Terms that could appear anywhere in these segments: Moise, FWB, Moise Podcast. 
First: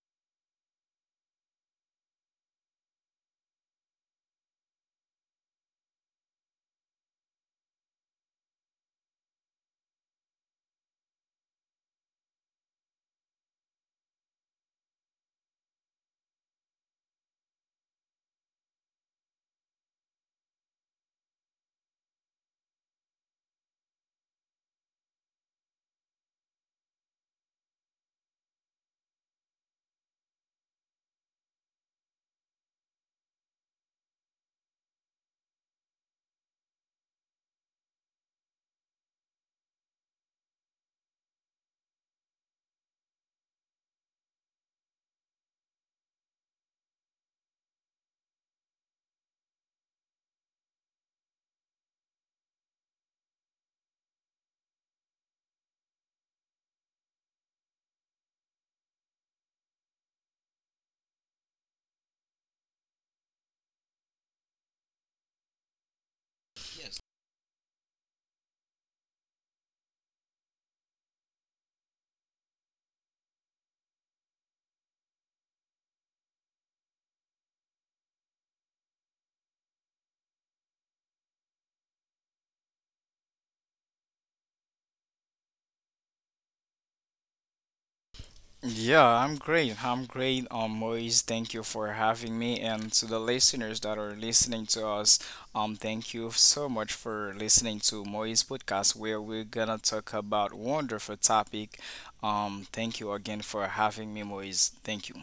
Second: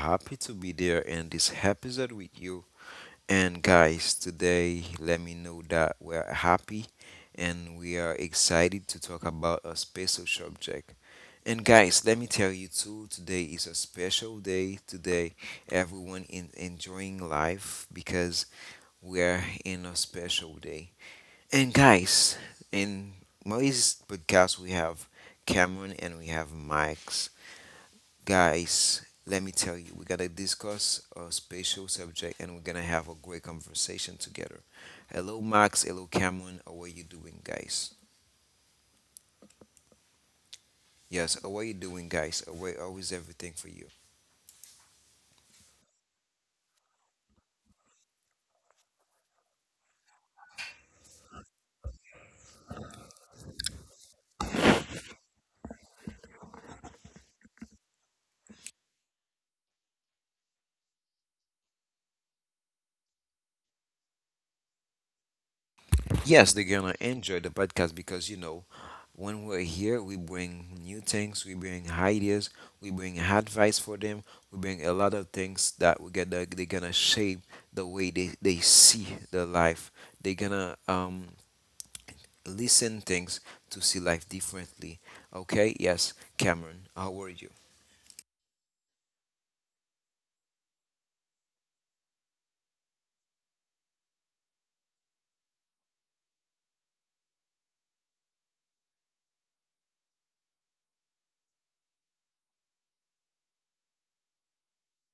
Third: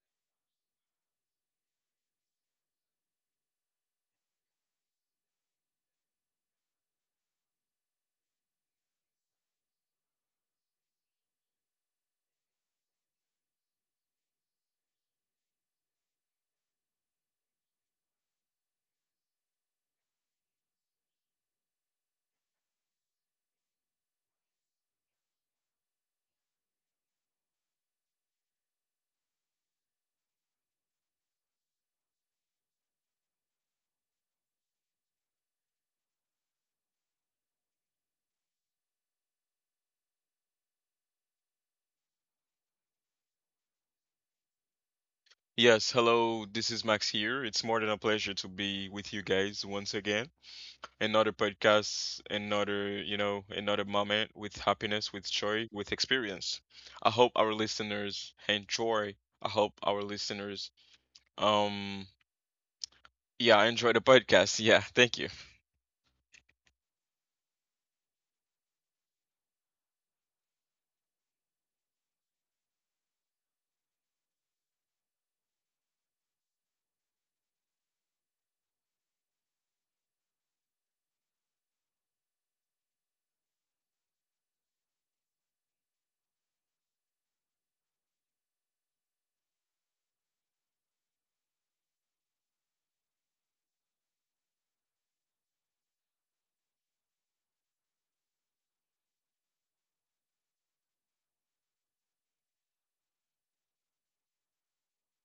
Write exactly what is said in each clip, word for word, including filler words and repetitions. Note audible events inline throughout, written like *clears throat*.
happy to be there in this episode with you. And guys, today let me know that we're happy and we are excited to talk about a special subject. And guys, let me tell you too, today is a special day. Today everyone in enjoying life because we're in a special day. And guys, in Moise's podcast we have Cameron and we have Mike's. Guys, let me tell you, we're gonna discuss a special subject and we're gonna have a great conversation together. Hello, Max. Hello, Cameron. How are you doing, guys? Yes, how are you doing, guys? How are- how is everything for you? Yes, hello. This is Max here. It's more than a pleasure to be with you guys once again. Another podcast, another, you know, another moment with happiness, with joy, with experience. I hope our listeners enjoy. I hope our listeners um yeah, Enjoy the podcast. *laughs* Yeah, thank you. Yes, they're gonna enjoy the podcast because you know, when we're here, we bring new things, we bring ideas, we bring advice for them, we bring a lot of things that we get. That they're gonna shape the way they, they see the life. They're gonna um listen things to see life differently. Okay, yes, Cameron, how are you? Yeah, I'm great. I'm great, um, Moise. Thank you for having me, and to the listeners that are listening to us, um, thank you so much for listening to Moise podcast, where we're gonna talk about wonderful topic. Um, thank you again for having me, Moise. Thank you.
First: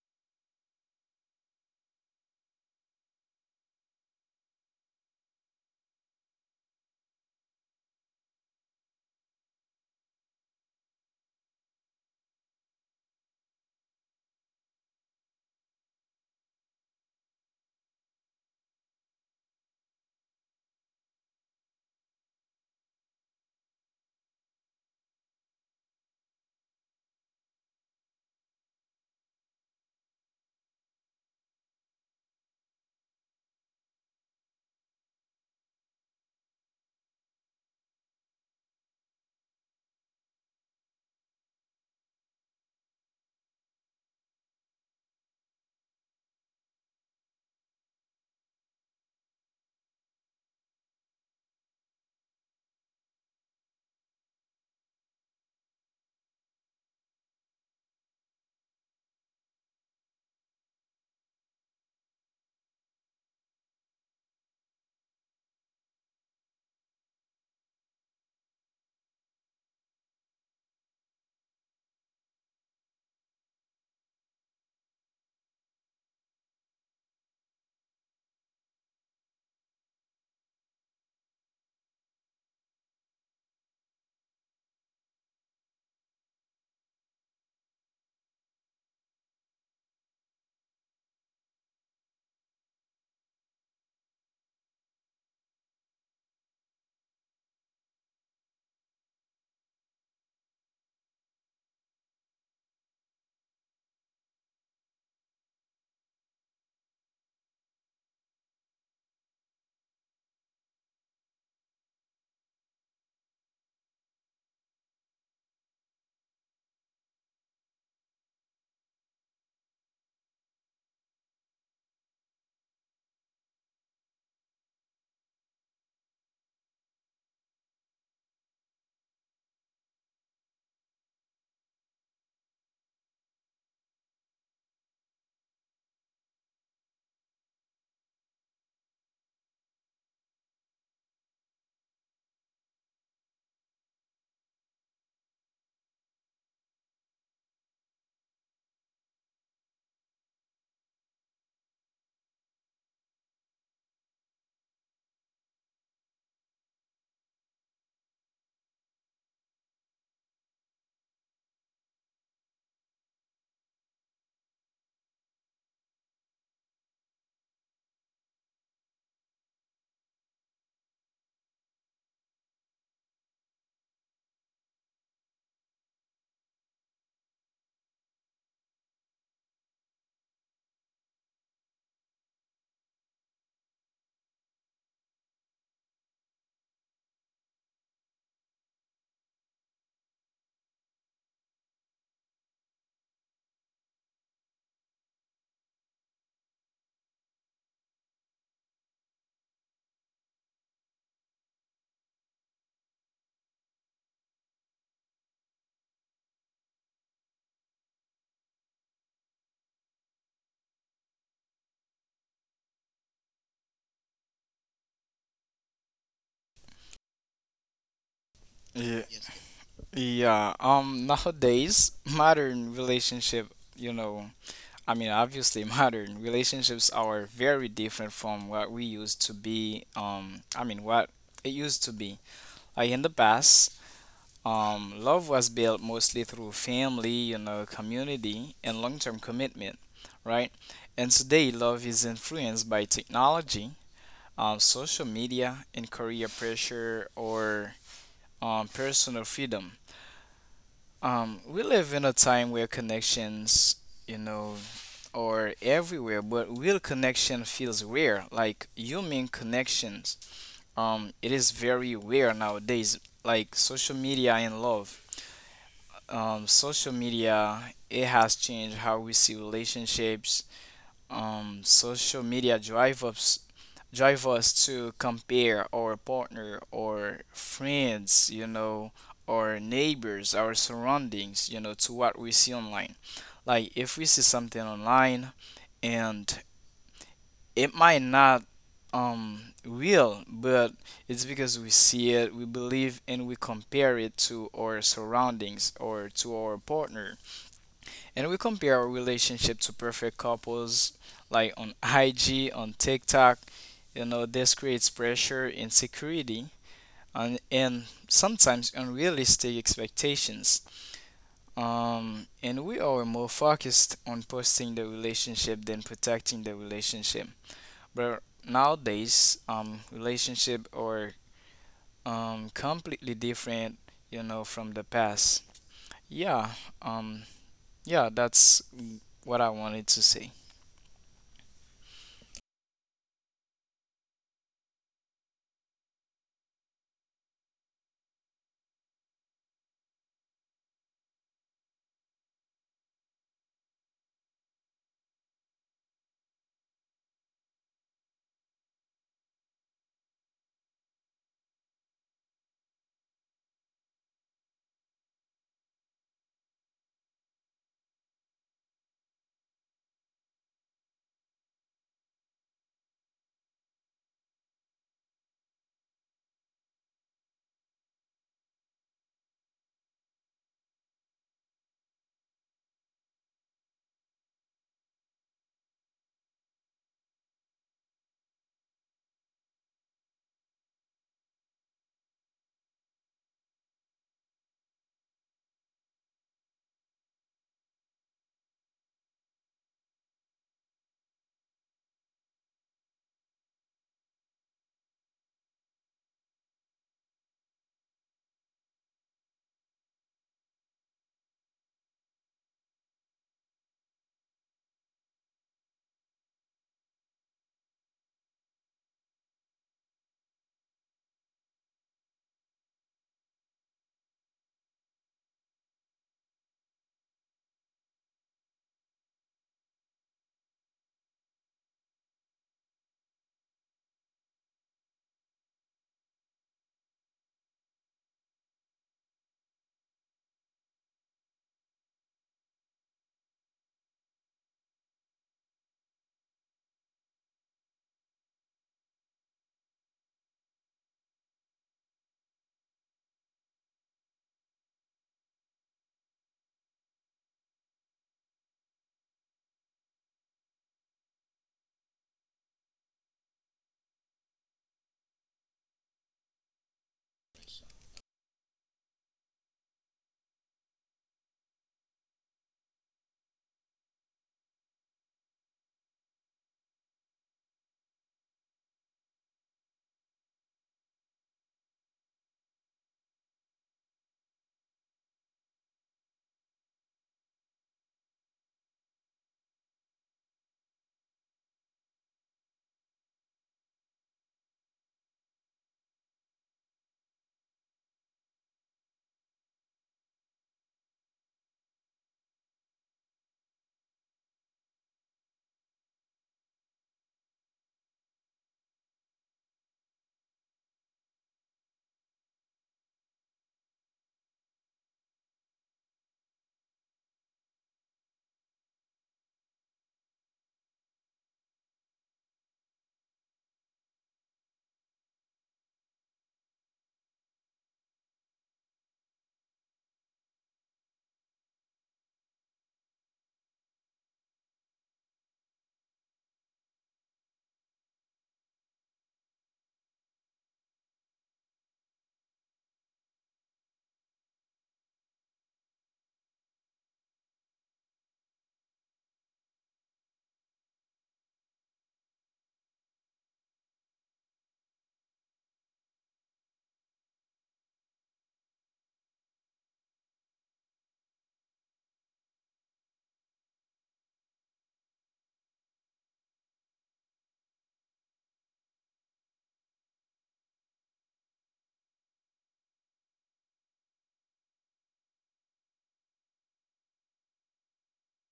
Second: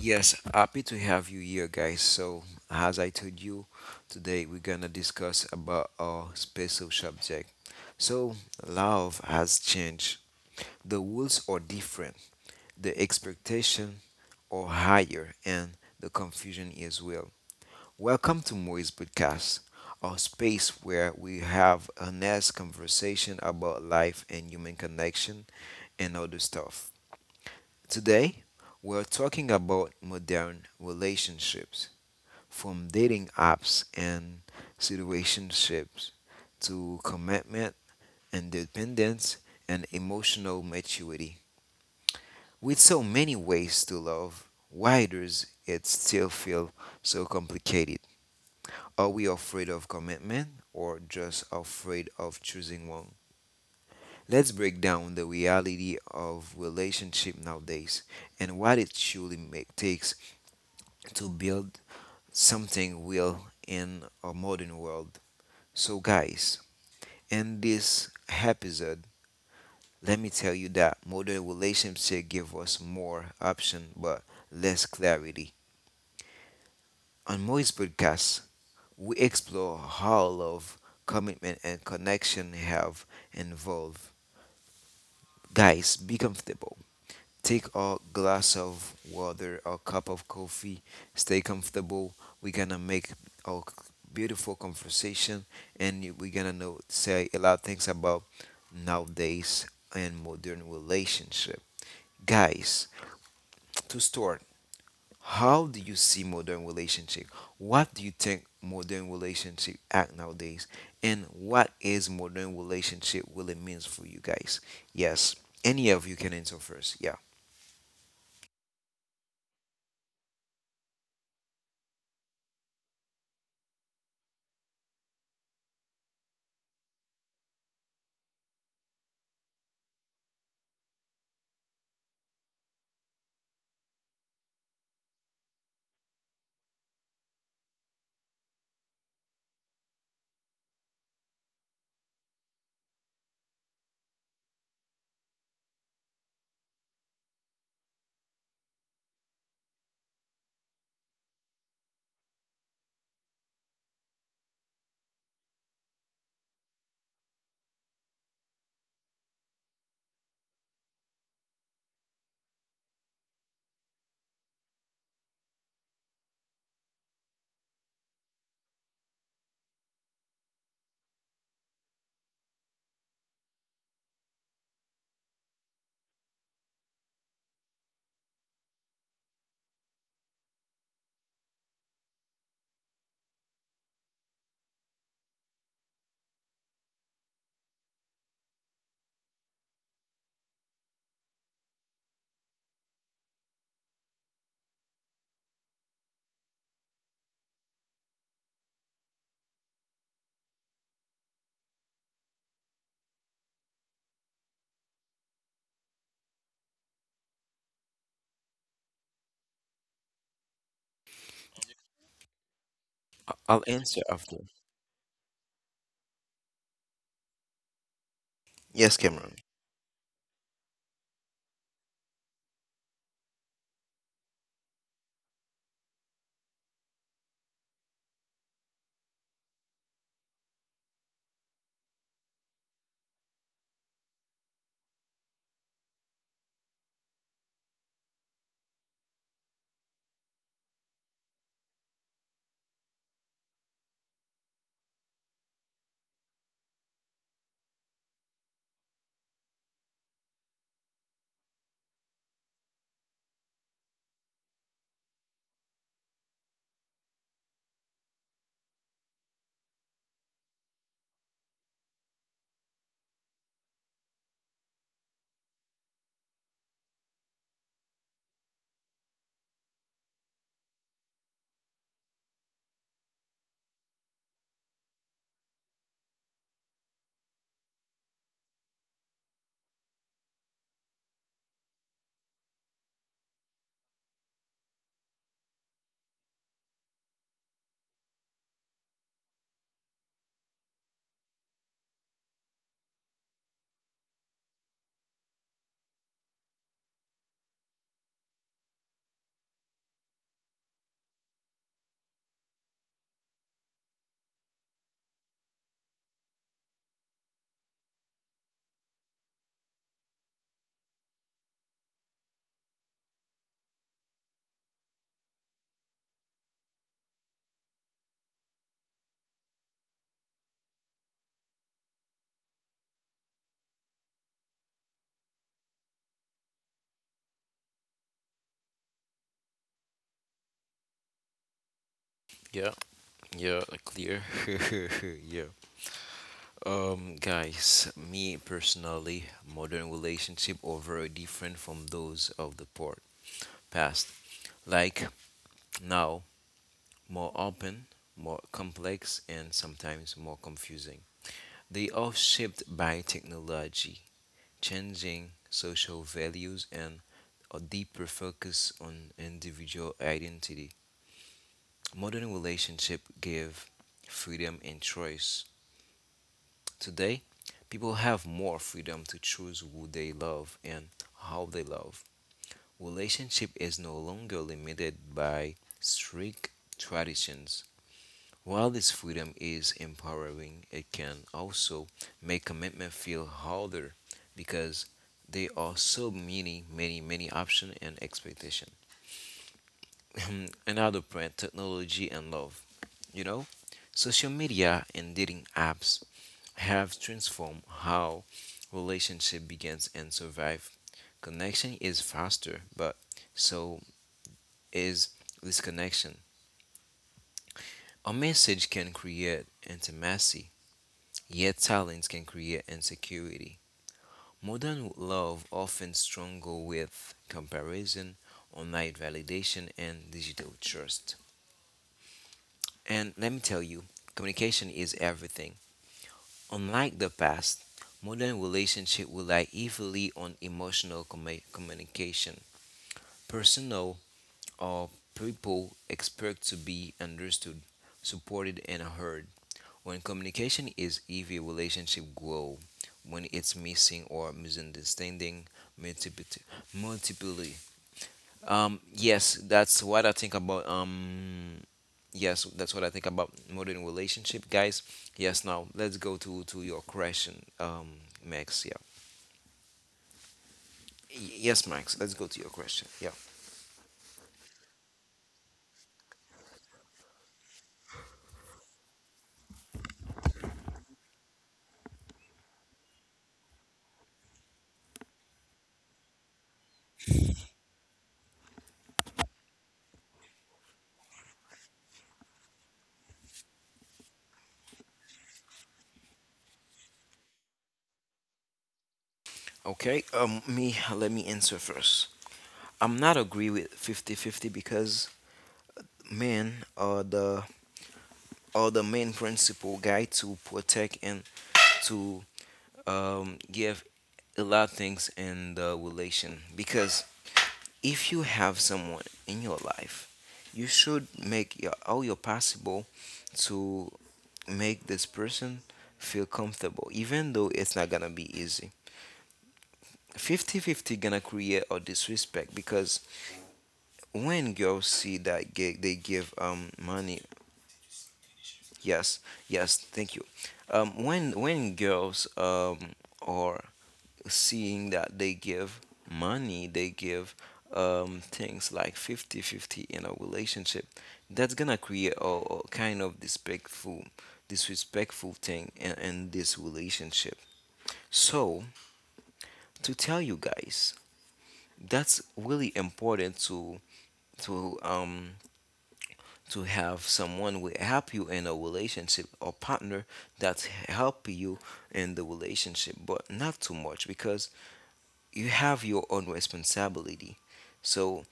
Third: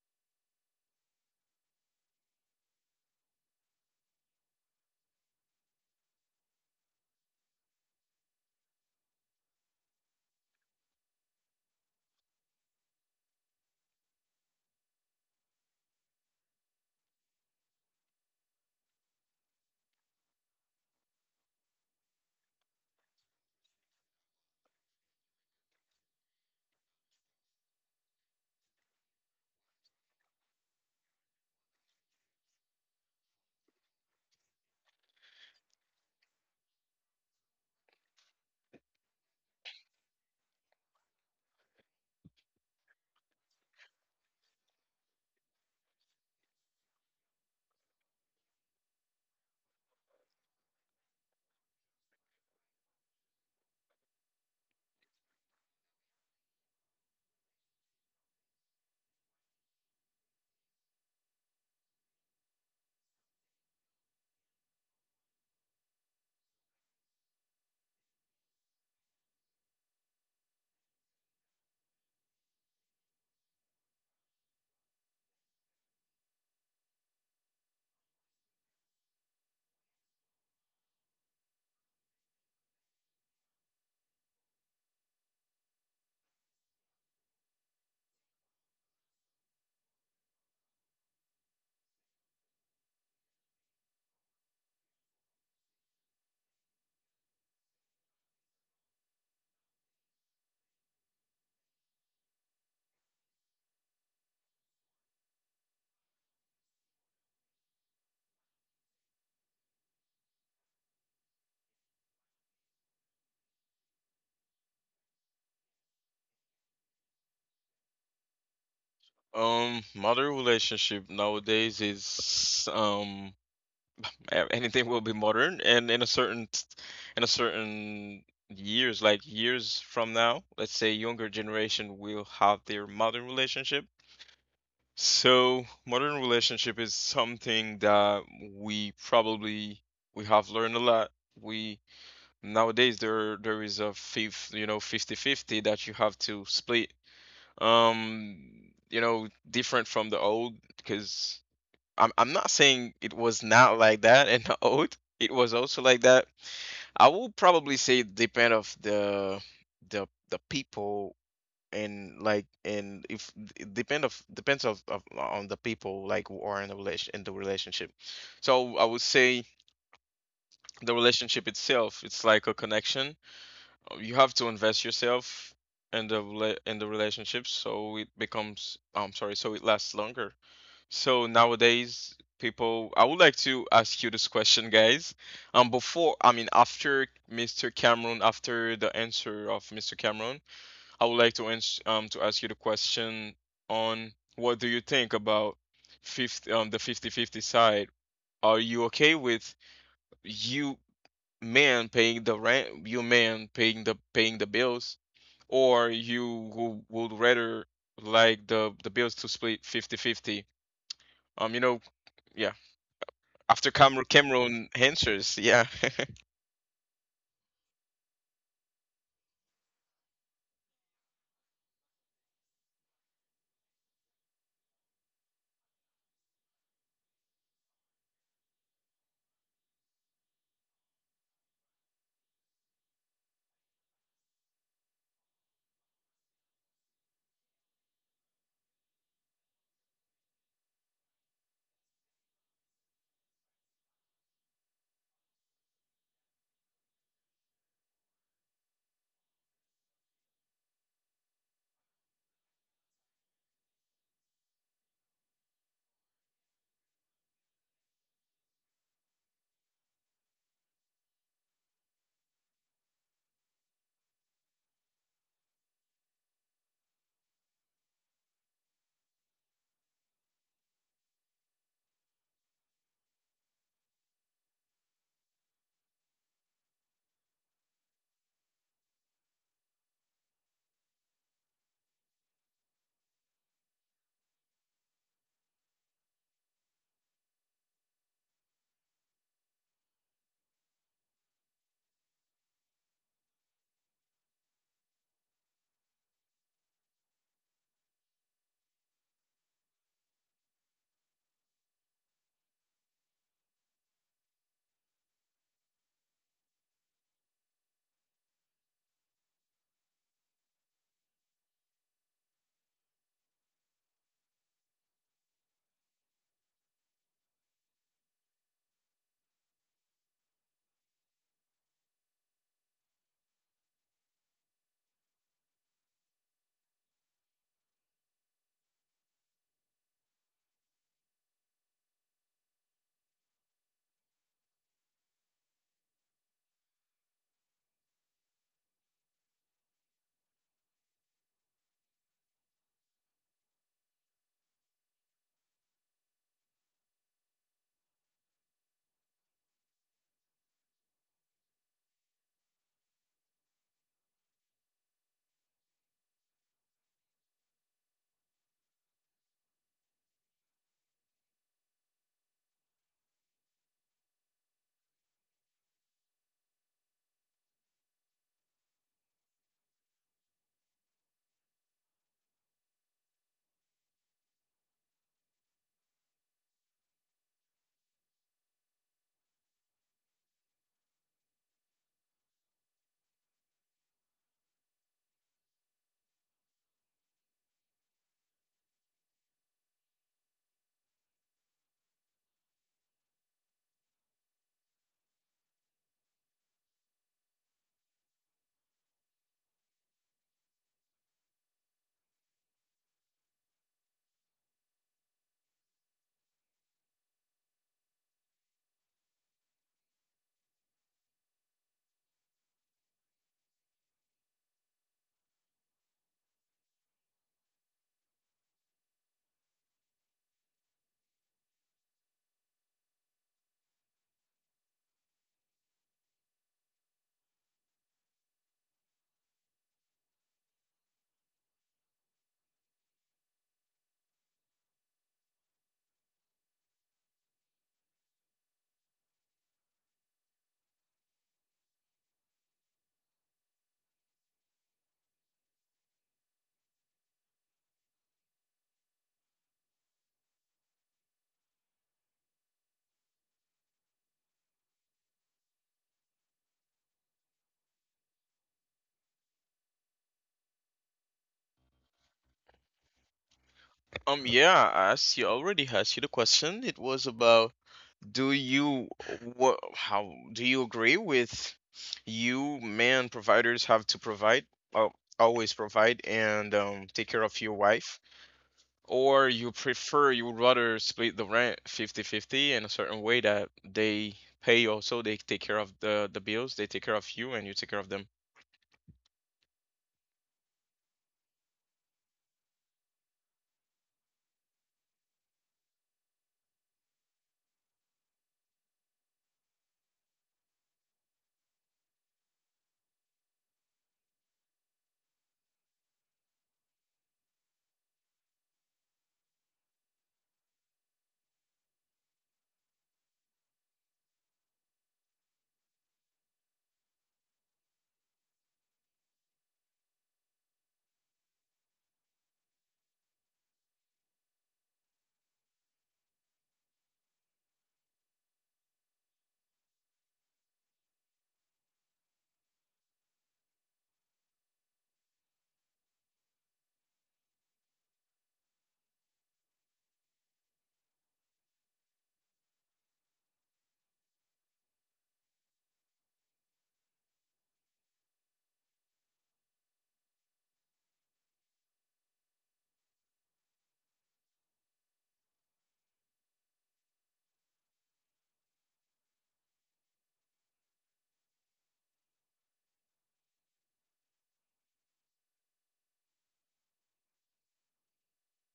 Yes, happy to have you here, guys. So, as I told you, today we're gonna discuss about our special subject. So, love has changed. The rules are different. The expectation are higher, and the confusion is well. Welcome to Moise Podcast, a space where we have honest conversation about life and human connection and other stuff. Today, we're talking about modern relationships, from dating apps and situationships to commitment, independence, and emotional maturity. With so many ways to love, why does it still feel so complicated? Are we afraid of commitment or just afraid of choosing one? Let's break down the reality of relationship nowadays and what it truly make, takes to build something real in a modern world. So, guys, in this episode, let me tell you that modern relationship give us more option but less clarity. On Moist Podcast, we explore how love, commitment, and connection have involved. Guys, be comfortable. Take a glass of water, a cup of coffee. Stay comfortable. We're gonna make a beautiful conversation, and we're gonna know say a lot of things about nowadays and modern relationship. Guys, to start. How do you see modern relationship? What do you think modern relationship act nowadays? And what is modern relationship really means for you guys? Yes. Any of you can answer first. Yeah. Um mother relationship nowadays is um e- anything will be modern and in a certain in a certain years, like years from now. Let's say younger generation will have their modern relationship, so modern relationship is something that we probably we have learned a lot. We Nowadays, there there is a fifth you know fifty-fifty that you have to split. um you know, different from the old, because I'm I'm not saying it was not like that in the old. It was also like that. I will probably say it depend of the the the people, and like and if it depend of depends of, of, on the people like who are in the relation in the relationship. So I would say the relationship itself, it's like a connection. Uh, You have to invest yourself in the rela- in the relationship, so it becomes, I'm sorry, so it lasts longer. So nowadays, people, I would like to ask you this question, guys. Um, before, I mean, after mister Cameron, after the answer of mister Cameron, I would like to ans um to ask you the question on what do you think about fifty um the fifty-fifty side? Are you okay with you man paying the rent, you man paying the paying the bills, or you who would rather like the the bills to split fifty-fifty? Um, you know, yeah. After I'll Cam- answer after. Cameron answers, yeah. *laughs* Yes, Yeah, Cameron. yeah. Um, nowadays, *laughs* modern relationship, you know, I mean, obviously, *laughs* modern relationships are very different from what we used to be. Um, I mean, what it used to be Uh, In the past, um, love was built mostly through family, you know, community, and long term commitment, right? And today, love is influenced by technology, um, social media, and career pressure or um, personal freedom. Um, we live in a time where connections, you know, are everywhere, but real connection feels rare. Like human connections, um, it is very rare nowadays. Like social media and love um, social media it has changed how we see relationships. Um, social media drive us drive us to compare our partner or friends, you know, our neighbors, our surroundings, you know, to what we see online. Like if we see something online and it might not um real, but it's because we see it we believe and we compare it to our surroundings or to our partner, and we compare our relationship to perfect couples like on I G, on TikTok. You know, this creates pressure, insecurity, and, and sometimes unrealistic expectations. Um, and we are more focused on posting the relationship than protecting the relationship. But nowadays, um, relationship are um, completely different, you know, from the past. Yeah, um, yeah, that's what I wanted to say. Yeah, yeah, clear. *laughs* Yeah. Um, guys, me personally, modern relationship are very different from those of the port past. Like now, more open, more complex, and sometimes more confusing. They are shaped by technology, changing social values, and a deeper focus on individual identity. Modern relationships give freedom and choice. Today, people have more freedom to choose who they love and how they love. Relationship is no longer limited by strict traditions. While this freedom is empowering, it can also make commitment feel harder because there are so many, many, many options and expectation. *clears throat* *laughs* Another brand, technology and love. You know, social media and dating apps have transformed how relationship begins and survive. Connection is faster, but so is disconnection. A message can create intimacy. Yet silence can create insecurity. Modern love often struggle with comparison, online validation, and digital trust. And let me tell you, communication is everything. Unlike the past, modern relationship rely heavily on emotional commu- communication. Personal of People expect to be understood, supported, and heard. When communication is heavy, relationship grow. When it's missing or misunderstanding, multiple, multiply. Um, yes, that's what I think about. Um, yes, that's what I think about modern relationship, guys. Yes, now let's go to to your question, um, Max. Yeah. Y- Yes, Max. Let's go to your question. Yeah. Um, yeah, I asked you I already asked you the question. It was about, do you, what, how do you agree with you man providers have to provide, uh, always provide, and um, take care of your wife, or you prefer you would rather split the rent fifty-fifty in a certain way that they pay also, they take care of the the bills, they take care of you, and you take care of them. Okay. Um, me. Let me answer first. I'm not agree with fifty-fifty because men are the are the main principal guy to protect and to um, give a lot of things in the relation because if you have someone in your life you should make your, all your possible to make this person feel comfortable even though it's not gonna be easy. fifty fifty gonna create a disrespect because when girls see that gig they give um money. Yes, yes, thank you. Um when when girls um are seeing that they give money, they give um things like fifty fifty in a relationship, that's gonna create a, a kind of disrespectful disrespectful thing in, in this relationship. So, to tell you guys, that's really important to to um to have someone will help you in a relationship, or partner that help you in the relationship, but not too much because you have your own responsibility. So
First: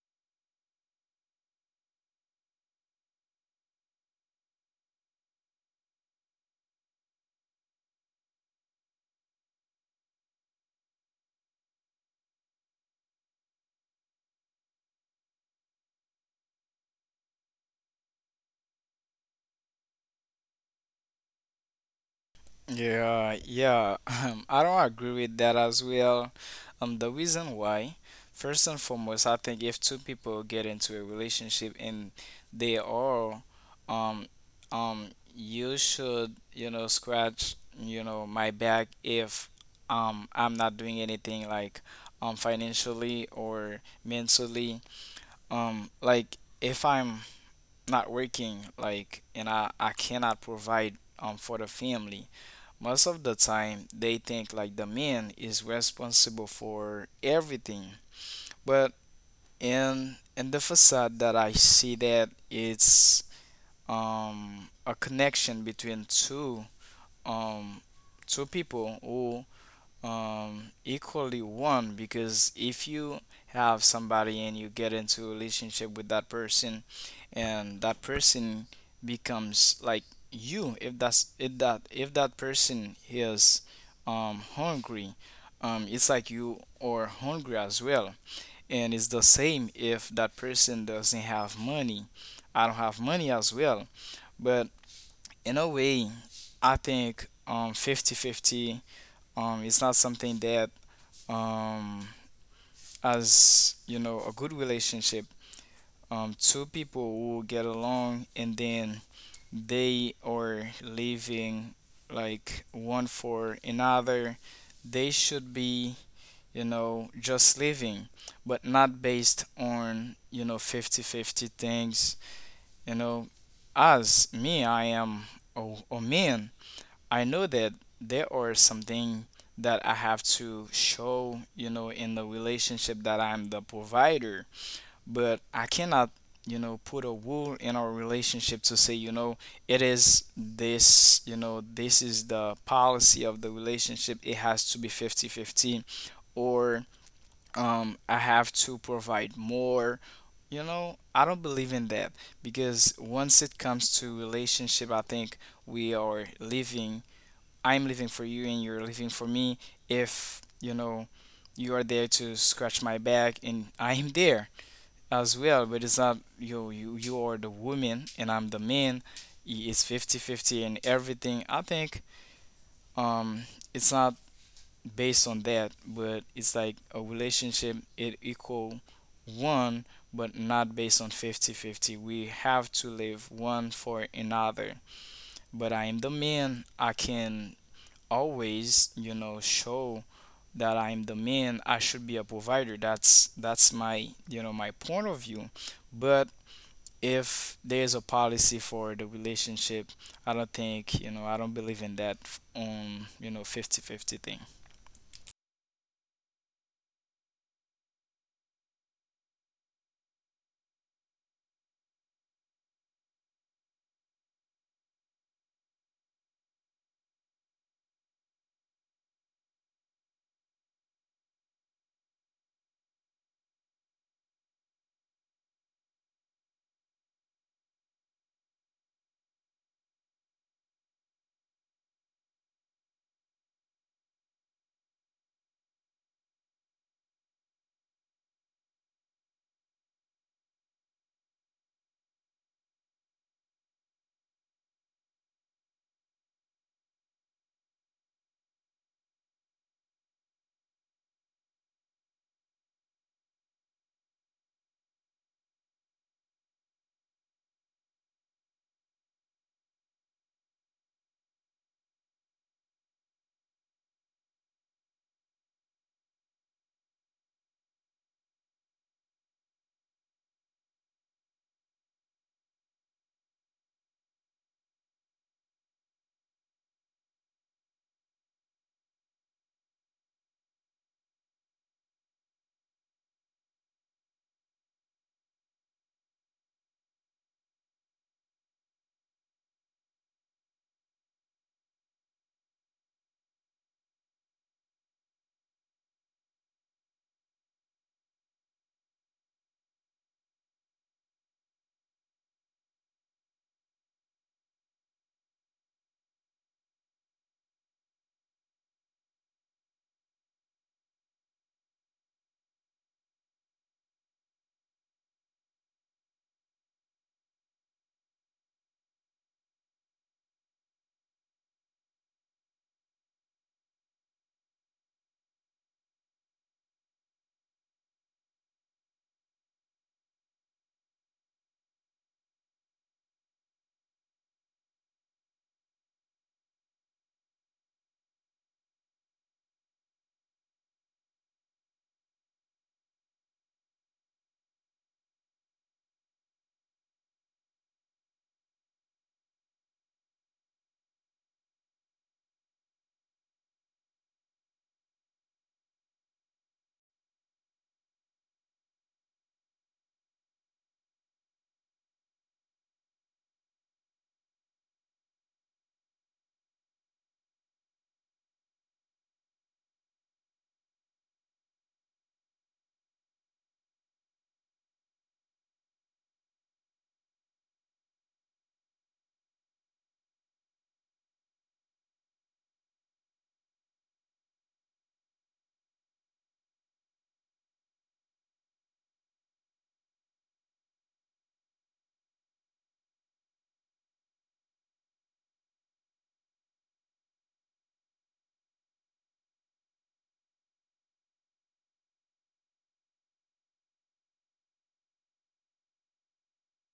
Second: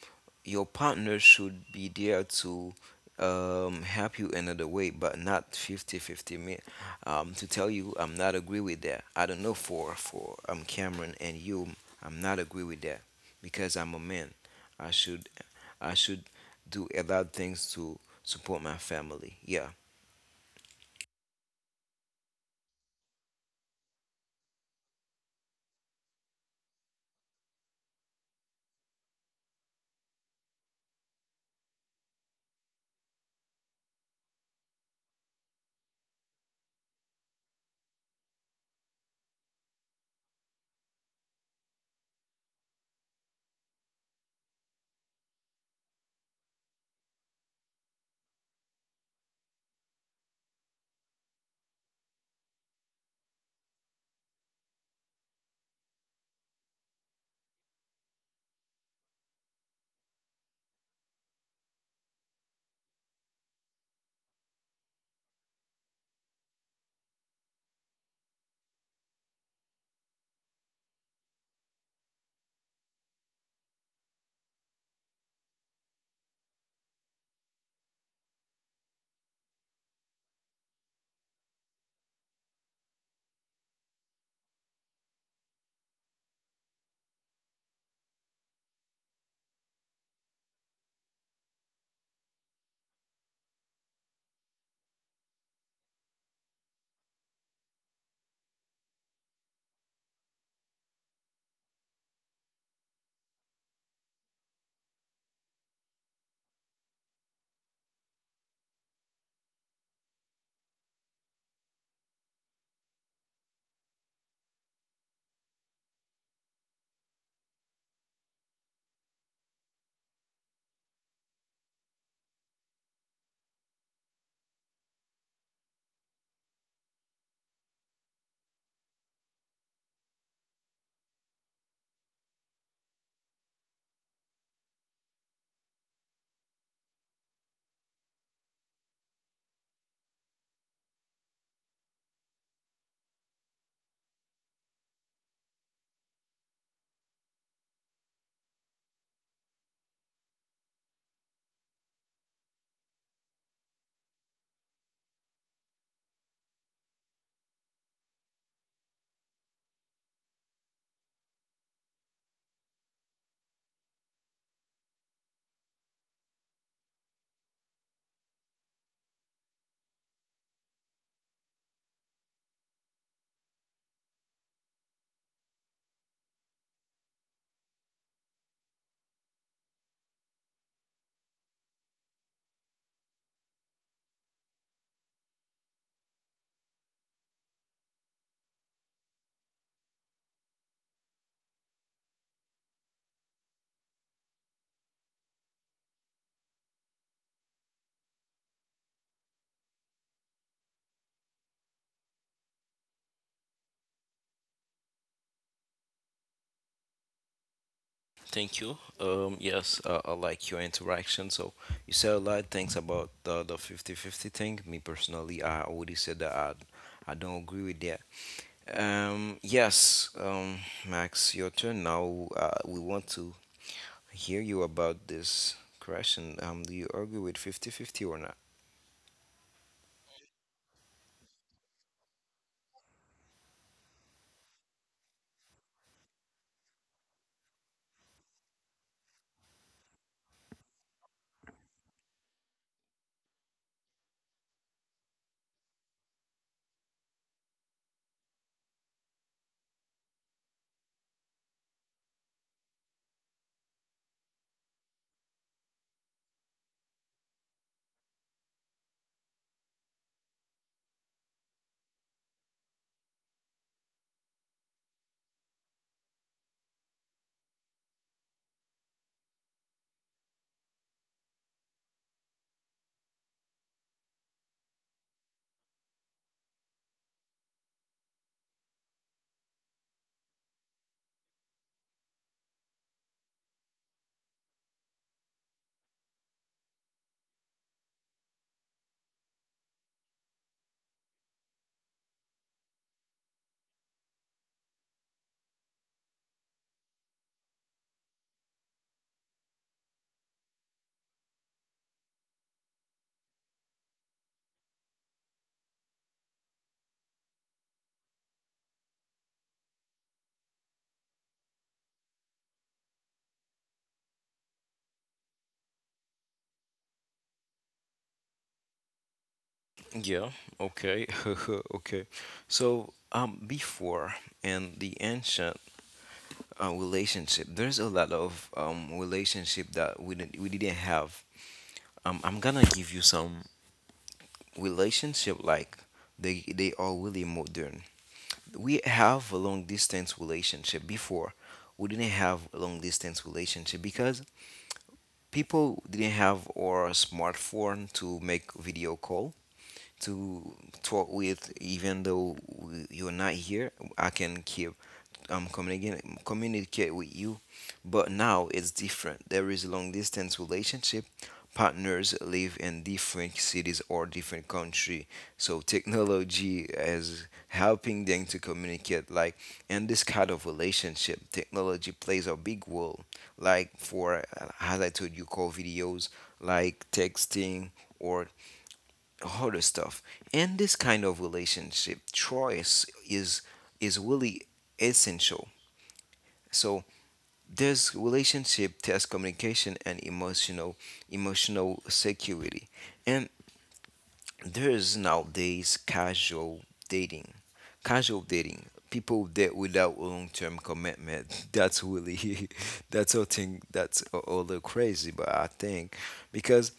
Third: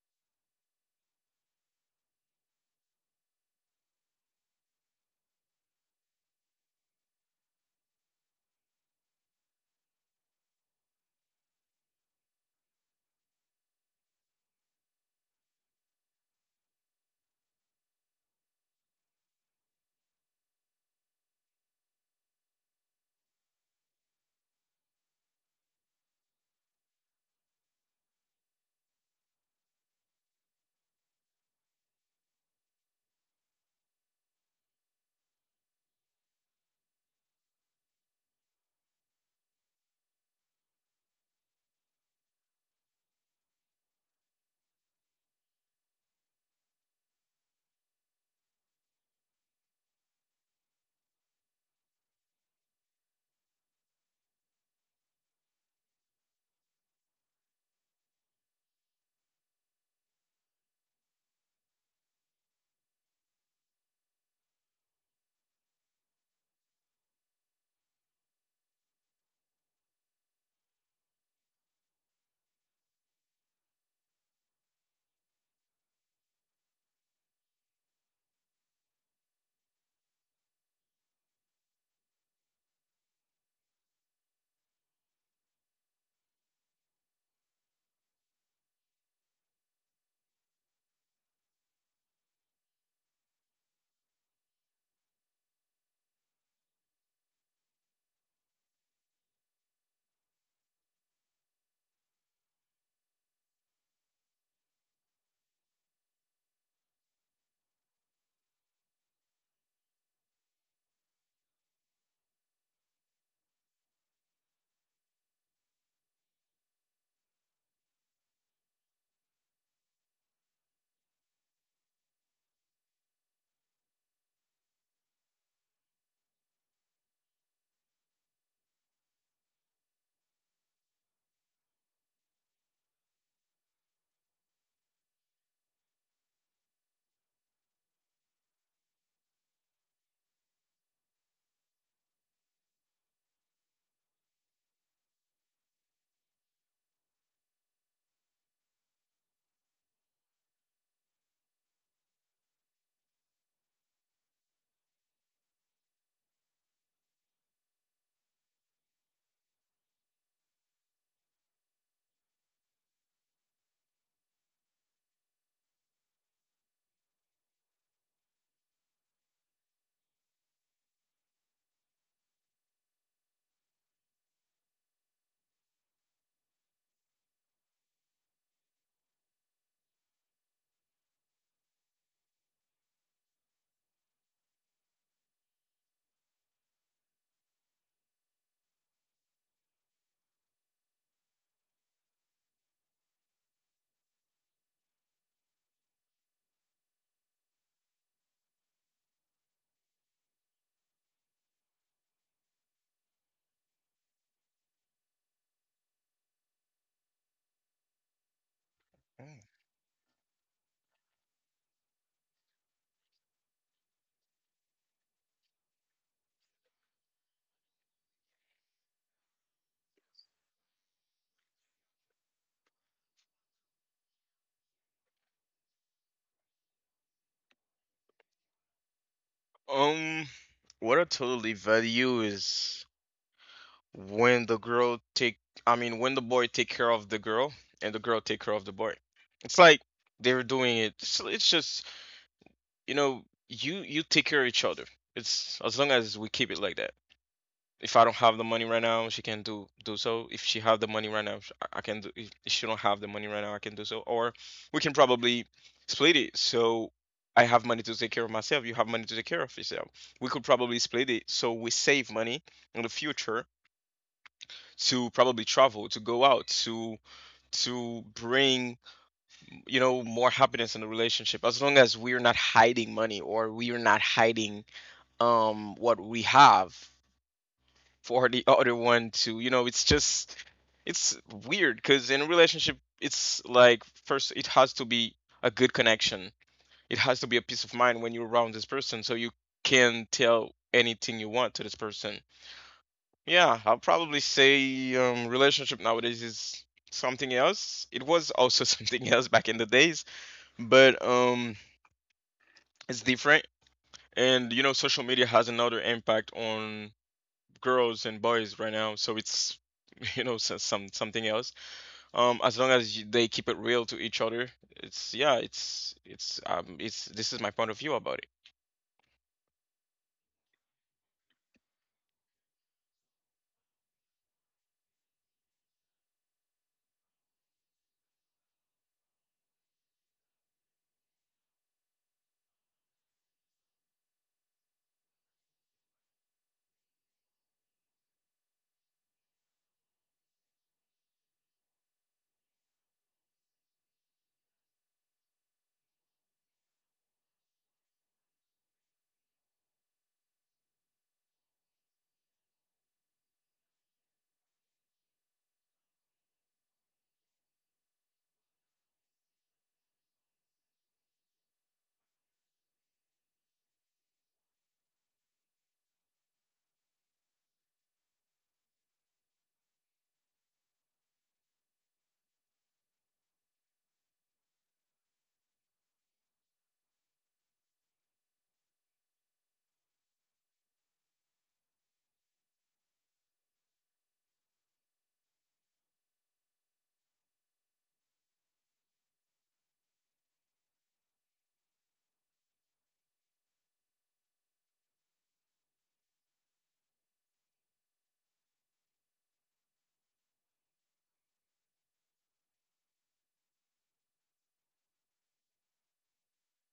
your partner should be there to um, help you another way, but not fifty-fifty. Me. Um, to tell you, I'm not agree with that. I don't know for for um, Cameron and you, I'm not agree with that because I'm a man. I should I should do a lot of things to support my family. Yeah. Yeah, yeah, *laughs* um, I don't agree with that as well. Um, the reason why, first and foremost, I think if two people get into a relationship and they are, um, um, you should, you know, scratch, you know, my back if, um, I'm not doing anything like, um, financially or mentally, um, like if I'm not working, like, and I, I cannot provide, um, for the family most of the time, they think like the man is responsible for everything. But in in the facade that I see that it's um, a connection between two um, two people who um equally one, because if you have somebody and you get into a relationship with that person, and that person becomes like you, if that's if that if that person is um hungry, um it's like you are hungry as well. And it's the same, if that person doesn't have money, I don't have money as well. But in a way, I think um fifty fifty, um it's not something that um, as you know, a good relationship, um, two people who get along and then they are living like one for another, they should be, you know, just living but not based on, you know, fifty-fifty things, you know. As me, I am a, a man. I know that there are something that I have to show, you know, in the relationship, that I'm the provider, but I cannot, you know, put a rule in our relationship to say, you know, it is this, you know, this is the policy of the relationship. It has to be fifty fifty or um, I have to provide more. You know, I don't believe in that because once it comes to relationship, I think we are living I'm living for you and you're living for me. If you know you are there to scratch my back, and I am there as well, but it's not you you you are the woman and I'm the man. It's fifty-fifty, and everything. I think um it's not based on that, but it's like a relationship it equal one, but not based on fifty-fifty. We have to live one for another. But I am the man. I can always, you know, show that I'm the man. I should be a provider. That's that's my, you know, my point of view. But if there's a policy for the relationship, I don't think, you know I don't believe in that f- um you know, fifty fifty thing. Thank you. Um, yes, uh, I like your interaction. So you said a lot of things about the, the fifty fifty thing. Me personally, I already said that I, I don't agree with that. Um, yes, um, Max, your turn now. Uh, we want to hear you about this question. Um, do you agree with fifty fifty or not? Um, what I totally value is when the girl take, I mean, when the boy take care of the girl and the girl take care of the boy. It's like they're doing it. It's, it's just, you know, you you take care of each other. It's, as long as we keep it like that. If I don't have the money right now, she can do do so. If she have the money right now, sh- I I can do. If she don't have the money right now, I can do so. Or we can probably split it. So I have money to take care of myself. You have money to take care of yourself. We could probably split it so we save money in the future to probably travel, to go out, to to bring, you know, more happiness in the relationship. As long as we're not hiding money, or we are not hiding um what we have for the other one, to, you know, it's just it's weird, because in a relationship it's like, first it has to be a good connection. It has to be a peace of mind when you're around this person, so you can tell anything you want to this person. Yeah, I'll probably say um, relationship nowadays is something else. It was also *laughs* something else back in the days, but um it's different. And you know, social media has another impact on girls and boys right now, so it's *laughs* you know, so- some something else. Um, as long as you, they keep it real to each other, it's, yeah, it's, it's um, it's, this is my point of view about it. Yeah, okay, *laughs* okay. So, um, before in the ancient uh, relationship. There's a lot of um, relationship that we didn't we didn't have. Um, I'm gonna give you some relationship like they they are really modern. We have a long distance relationship before. We didn't have a long distance relationship because people didn't have our smartphone to make video call, to talk with, even though w- you're not here. I can keep um, communicating communicate with you. But now it's different. There is long distance relationship. Partners live in different cities or different country. So technology is helping them to communicate. Like in this kind of relationship, technology plays a big role. Like for uh, as I told you, call videos, like texting or harder stuff. And this kind of relationship choice is is really essential. So there's relationship, there's communication, and emotional emotional security. And there's nowadays casual dating, casual dating. People that without long term commitment. *laughs* That's really *laughs* that's a thing, that's a, a little crazy, but I think because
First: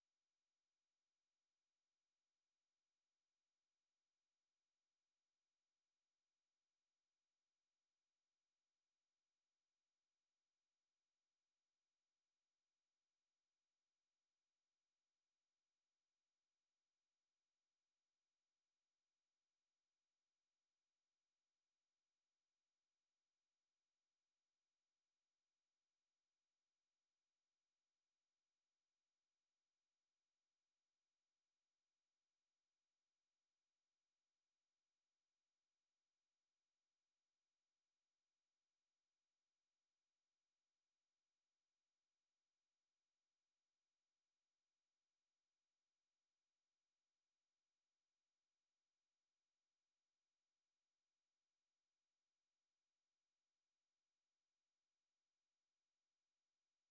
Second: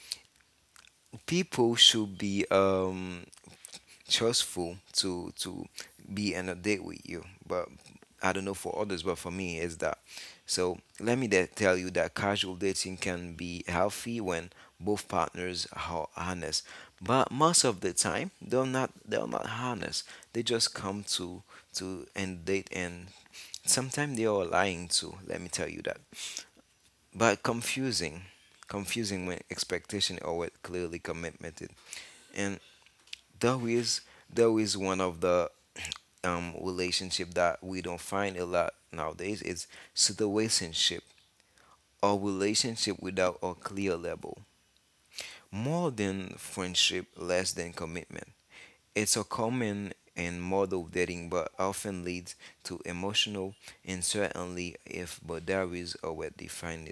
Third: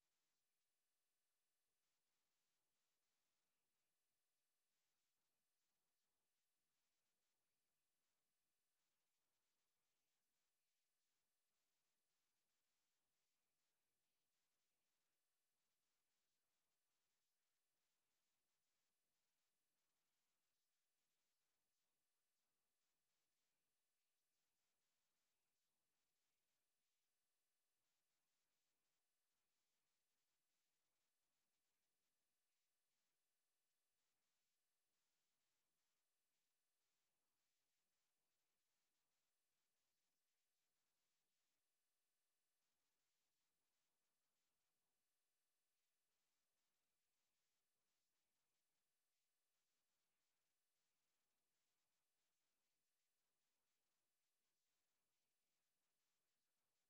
people should be um trustful to to be in a date with you. But I don't know for others, but for me, it's that. So let me de- tell you that casual dating can be healthy when both partners are honest. But most of the time, they're not. They're not honest. They just come to to end date, and sometimes they are lying too. Let me tell you that. But confusing, confusing when expectation or what clearly commitment is. And that is that is one of the um relationship that we don't find a lot nowadays is situationship, or relationship without a clear label, more than friendship less than commitment. It's a common and model dating but often leads to emotional and certainly if boundaries are well defined.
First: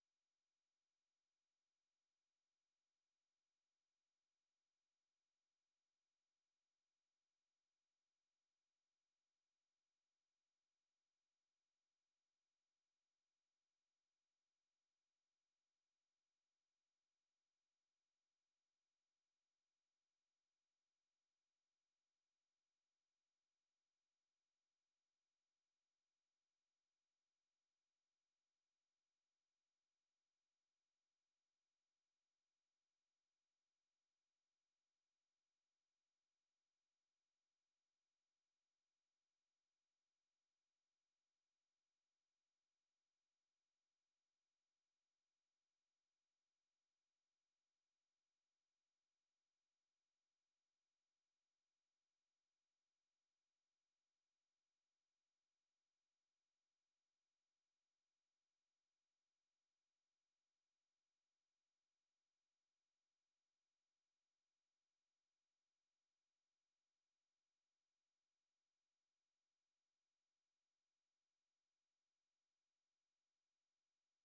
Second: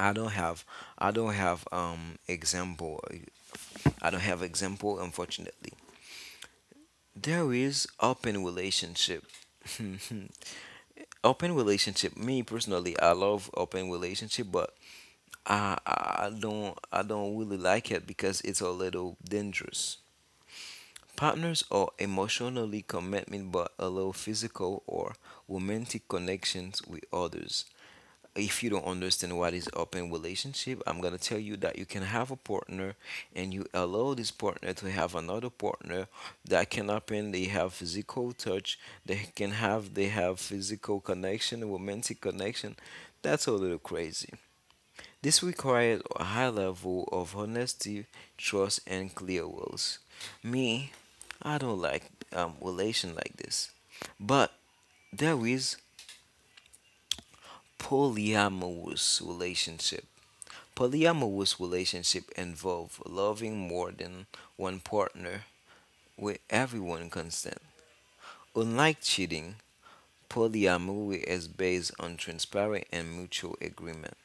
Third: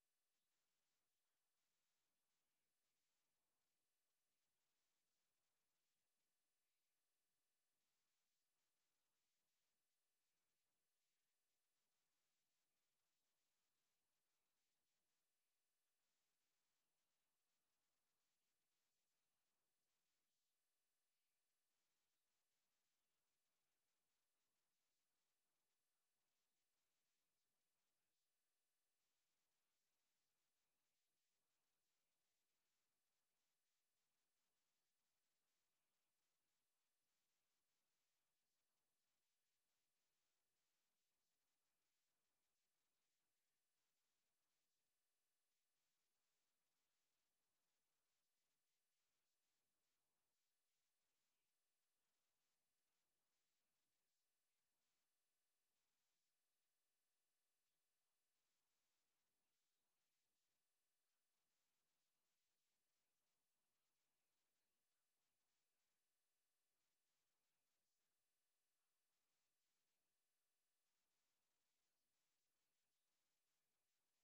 i don't have I don't have um example. I don't have example, unfortunately. There is open relationship. *laughs* Open relationship, me personally, I love open relationship, but I, I I don't I don't really like it because it's a little dangerous. Partners are emotionally committed but allow physical or romantic connections with others. If you don't understand what is open relationship, I'm gonna tell you that you can have a partner and you allow this partner to have another partner. That can happen. They have physical touch, they can have they have physical connection, romantic connection. That's a little crazy. This required a high level of honesty, trust, and clear wills. Me, I don't like um, relation like this. But there is polyamorous relationship. Polyamorous relationship involve loving more than one partner with everyone consent. Unlike cheating, polyamory is based on transparent and mutual agreement.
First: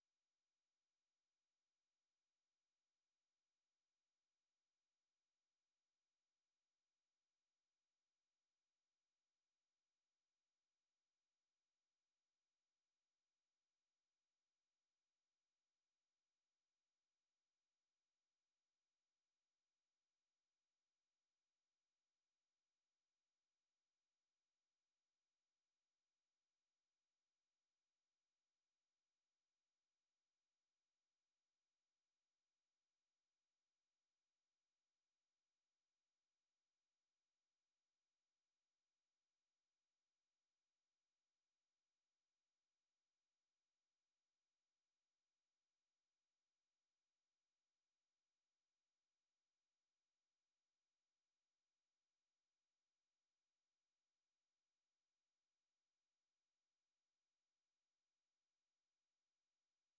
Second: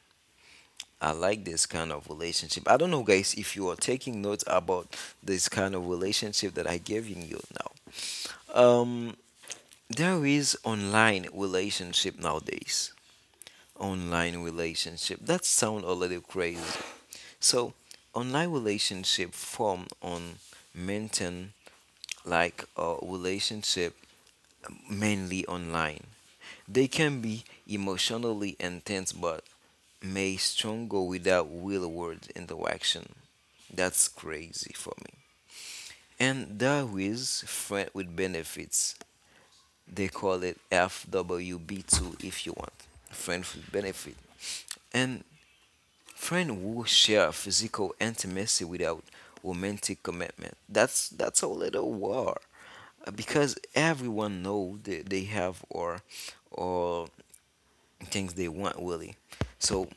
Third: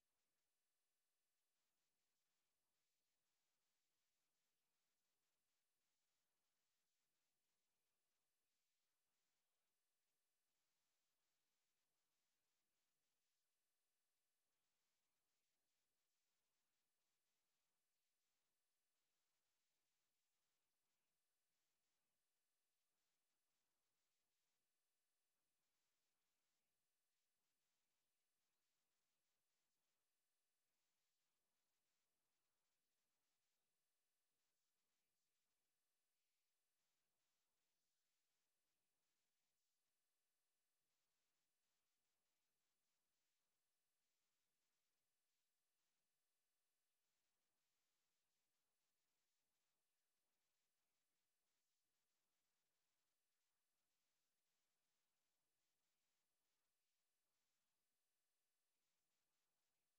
I like this kind of relationship. I don't know, guys, if you are taking notes about this kind of relationship that I giving you now. Um, there is online relationship nowadays. Online relationship that sound a little crazy. So, online relationship form on maintain like a relationship mainly online. They can be emotionally intense, but may struggle without real world interaction. That's crazy for me. And there is friend with benefits. They call it F W B two if you want. Friend with benefit. And friend who share physical intimacy without romantic commitment. That's that's a little war. Uh, Because everyone know that they have or or things they want really. So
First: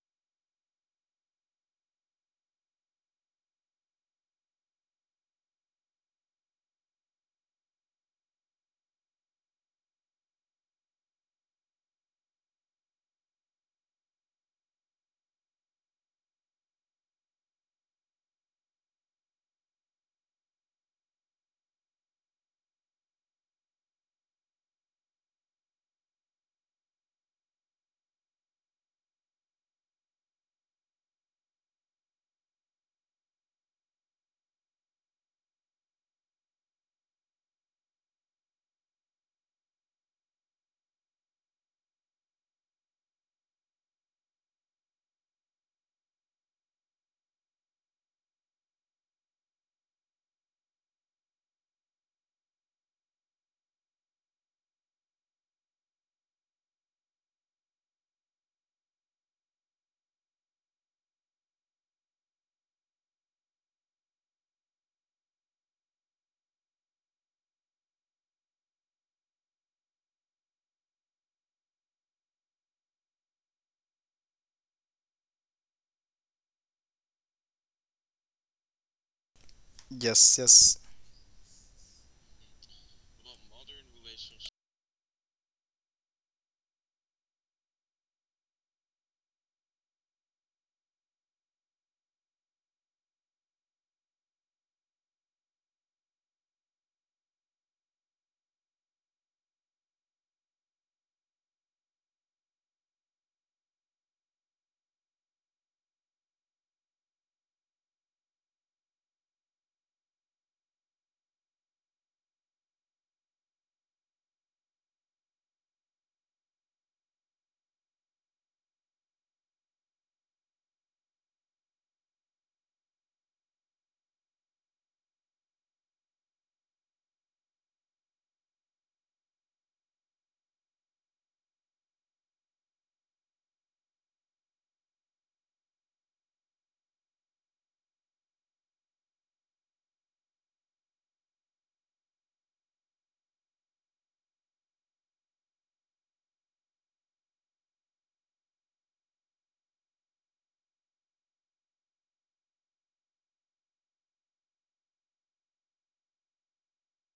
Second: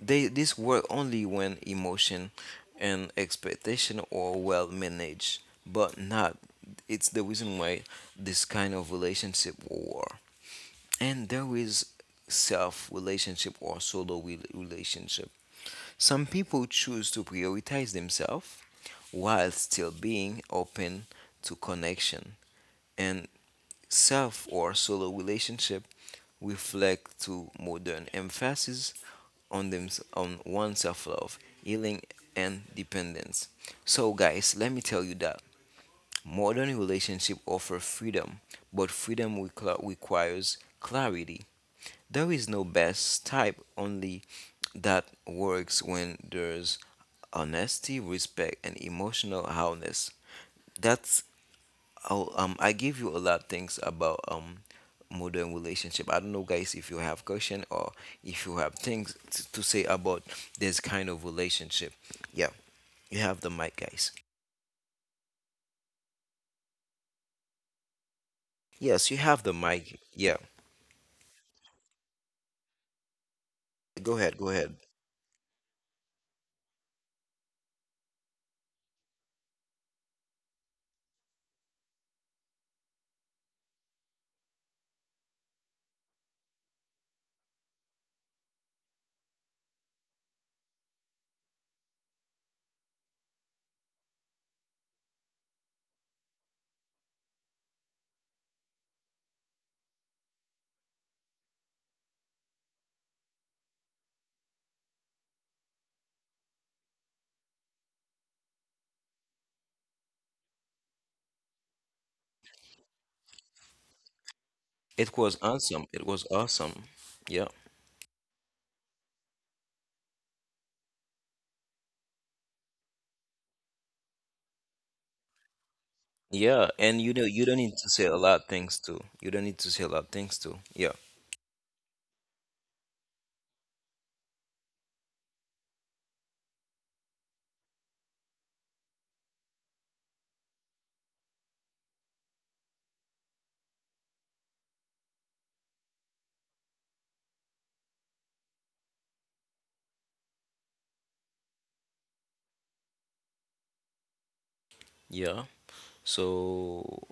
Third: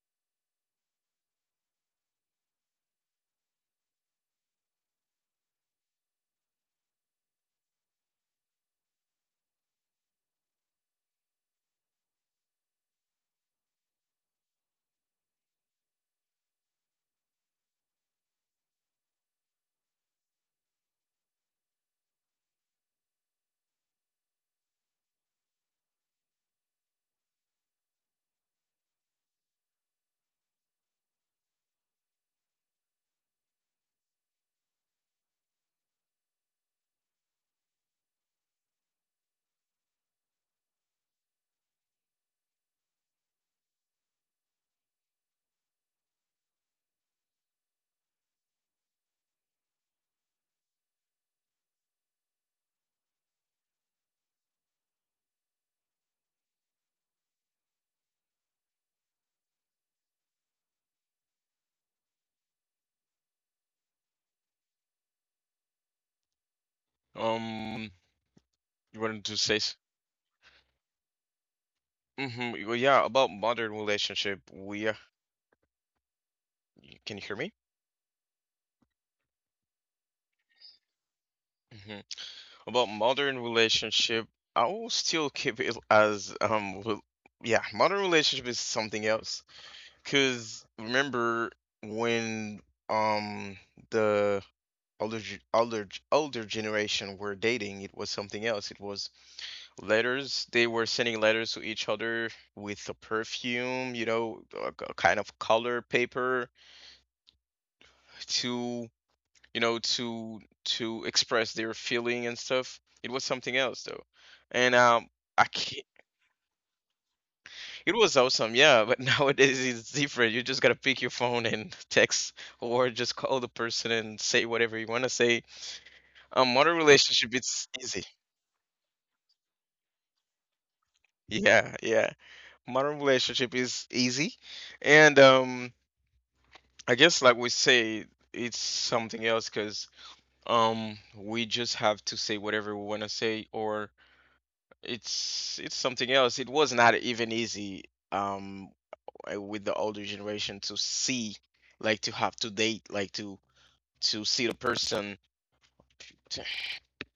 They this work only when emotion and expectation are well managed, but not. It's the reason why this kind of relationship war. And there is self relationship or solo rel- relationship. Some people choose to prioritize themselves while still being open to connection and self or solo relationship reflect to modern emphasis on them on one's self-love, healing, and dependence. So, guys, let me tell you that modern relationship offer freedom, but freedom requ- requires clarity. There is no best type, only that works when there's honesty, respect, and emotional wholeness. That's Oh, um, I give you a lot of things about um modern relationship. I don't know, guys, if you have question or if you have things t- to say about this kind of relationship. Yeah, you have the mic, guys. Um, you Yes, wanted you to have say? the mic. Yeah, Mm-hmm, well, yeah, about modern go relationship, ahead, go ahead. we, uh, can you hear me? Yes, yes. Hmm. About modern relationship, I will still keep it as um, well, yeah, modern relationship is something else. Cause remember when um the older ge- older g- older generation were dating, it was something else. It was letters. They were sending letters to each other with a perfume, you know, a, a kind of color paper to, you know, to to express their feeling and stuff. It was something else though, and um, It was I can't. awesome. It was awesome. Yeah, It was awesome, yeah, but *laughs* nowadays it's different. You just gotta pick your phone and *laughs* text, or just call the person and say whatever you wanna say. Um, yeah, modern and you know, relationship, you don't it's need to easy. say a lot of things too. You don't need to say a lot of things too. Yeah, Yeah, yeah. Modern relationship is easy. And um I guess, like we say, it's something else, because um we just have to say whatever we wanna say, or it's it's something else. It was not even easy, um uh, with the older generation to see, like to have to date, like to to see the person. yeah. So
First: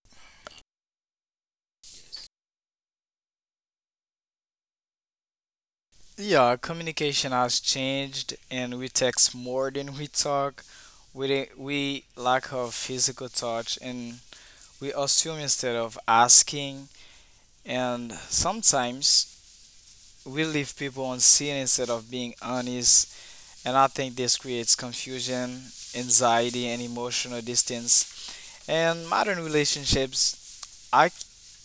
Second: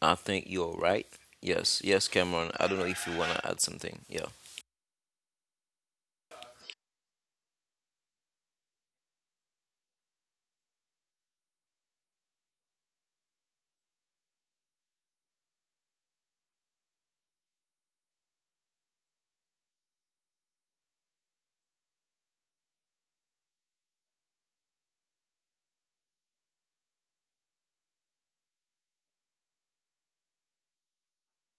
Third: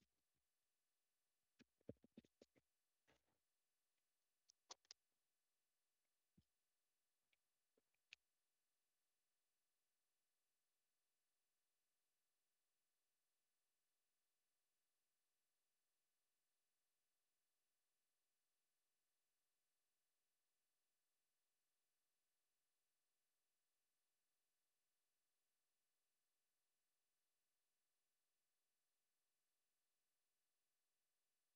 I think you're right. Yes, yes, Cameron. I don't know if you wanna add something. Yeah. Yeah, communication has changed and we text more than we talk. We di- we lack of physical touch, and we assume instead of asking, and sometimes we leave people unseen instead of being honest, and I think this creates confusion, anxiety, and emotional distance. And modern relationships, I,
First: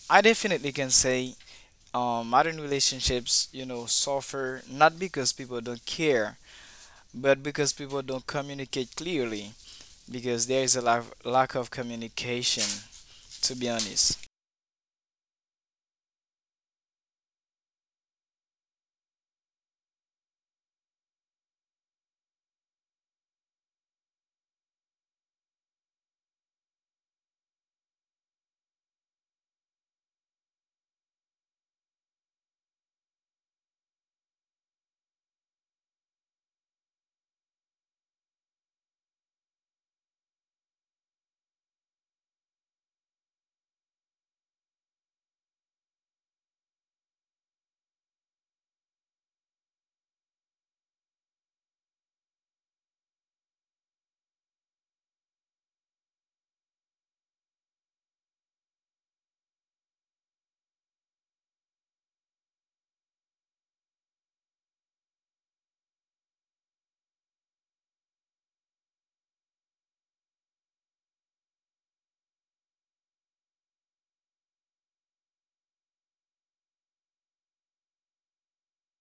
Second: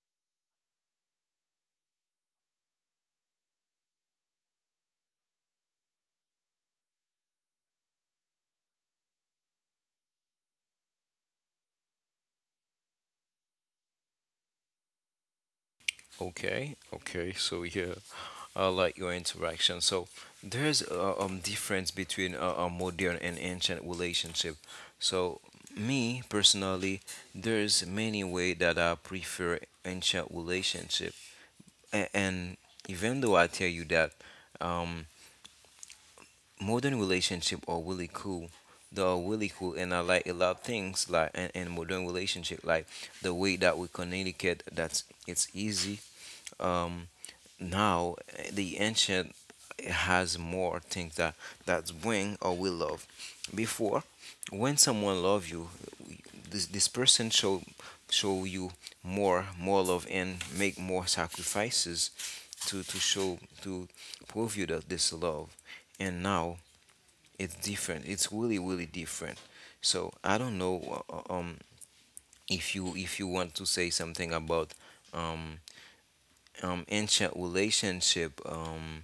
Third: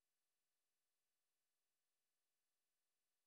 I definitely can say, um, modern relationships, you know, suffer not because people don't care, but because people don't communicate clearly, because there is a lack, lack of communication, to be honest. Okay, okay. So yeah, I like your interaction. So there's a um, difference between a, a modern and ancient relationship. So me personally, there's many way that I prefer ancient relationship. A- and even though I tell you that um, modern relationship are really cool, they are really cool, and I like a lot of things like in, in modern relationship, like the way that we communicate. That's It's easy. Um, Now, eh, the ancient has more things that that bring or will love. Before, when someone love you, this this person show show you more more love and make more sacrifices to to show to prove you that this love. And now it's different. It's really really different. So I don't know uh, uh, um if you if you want to say something about um um ancient relationship um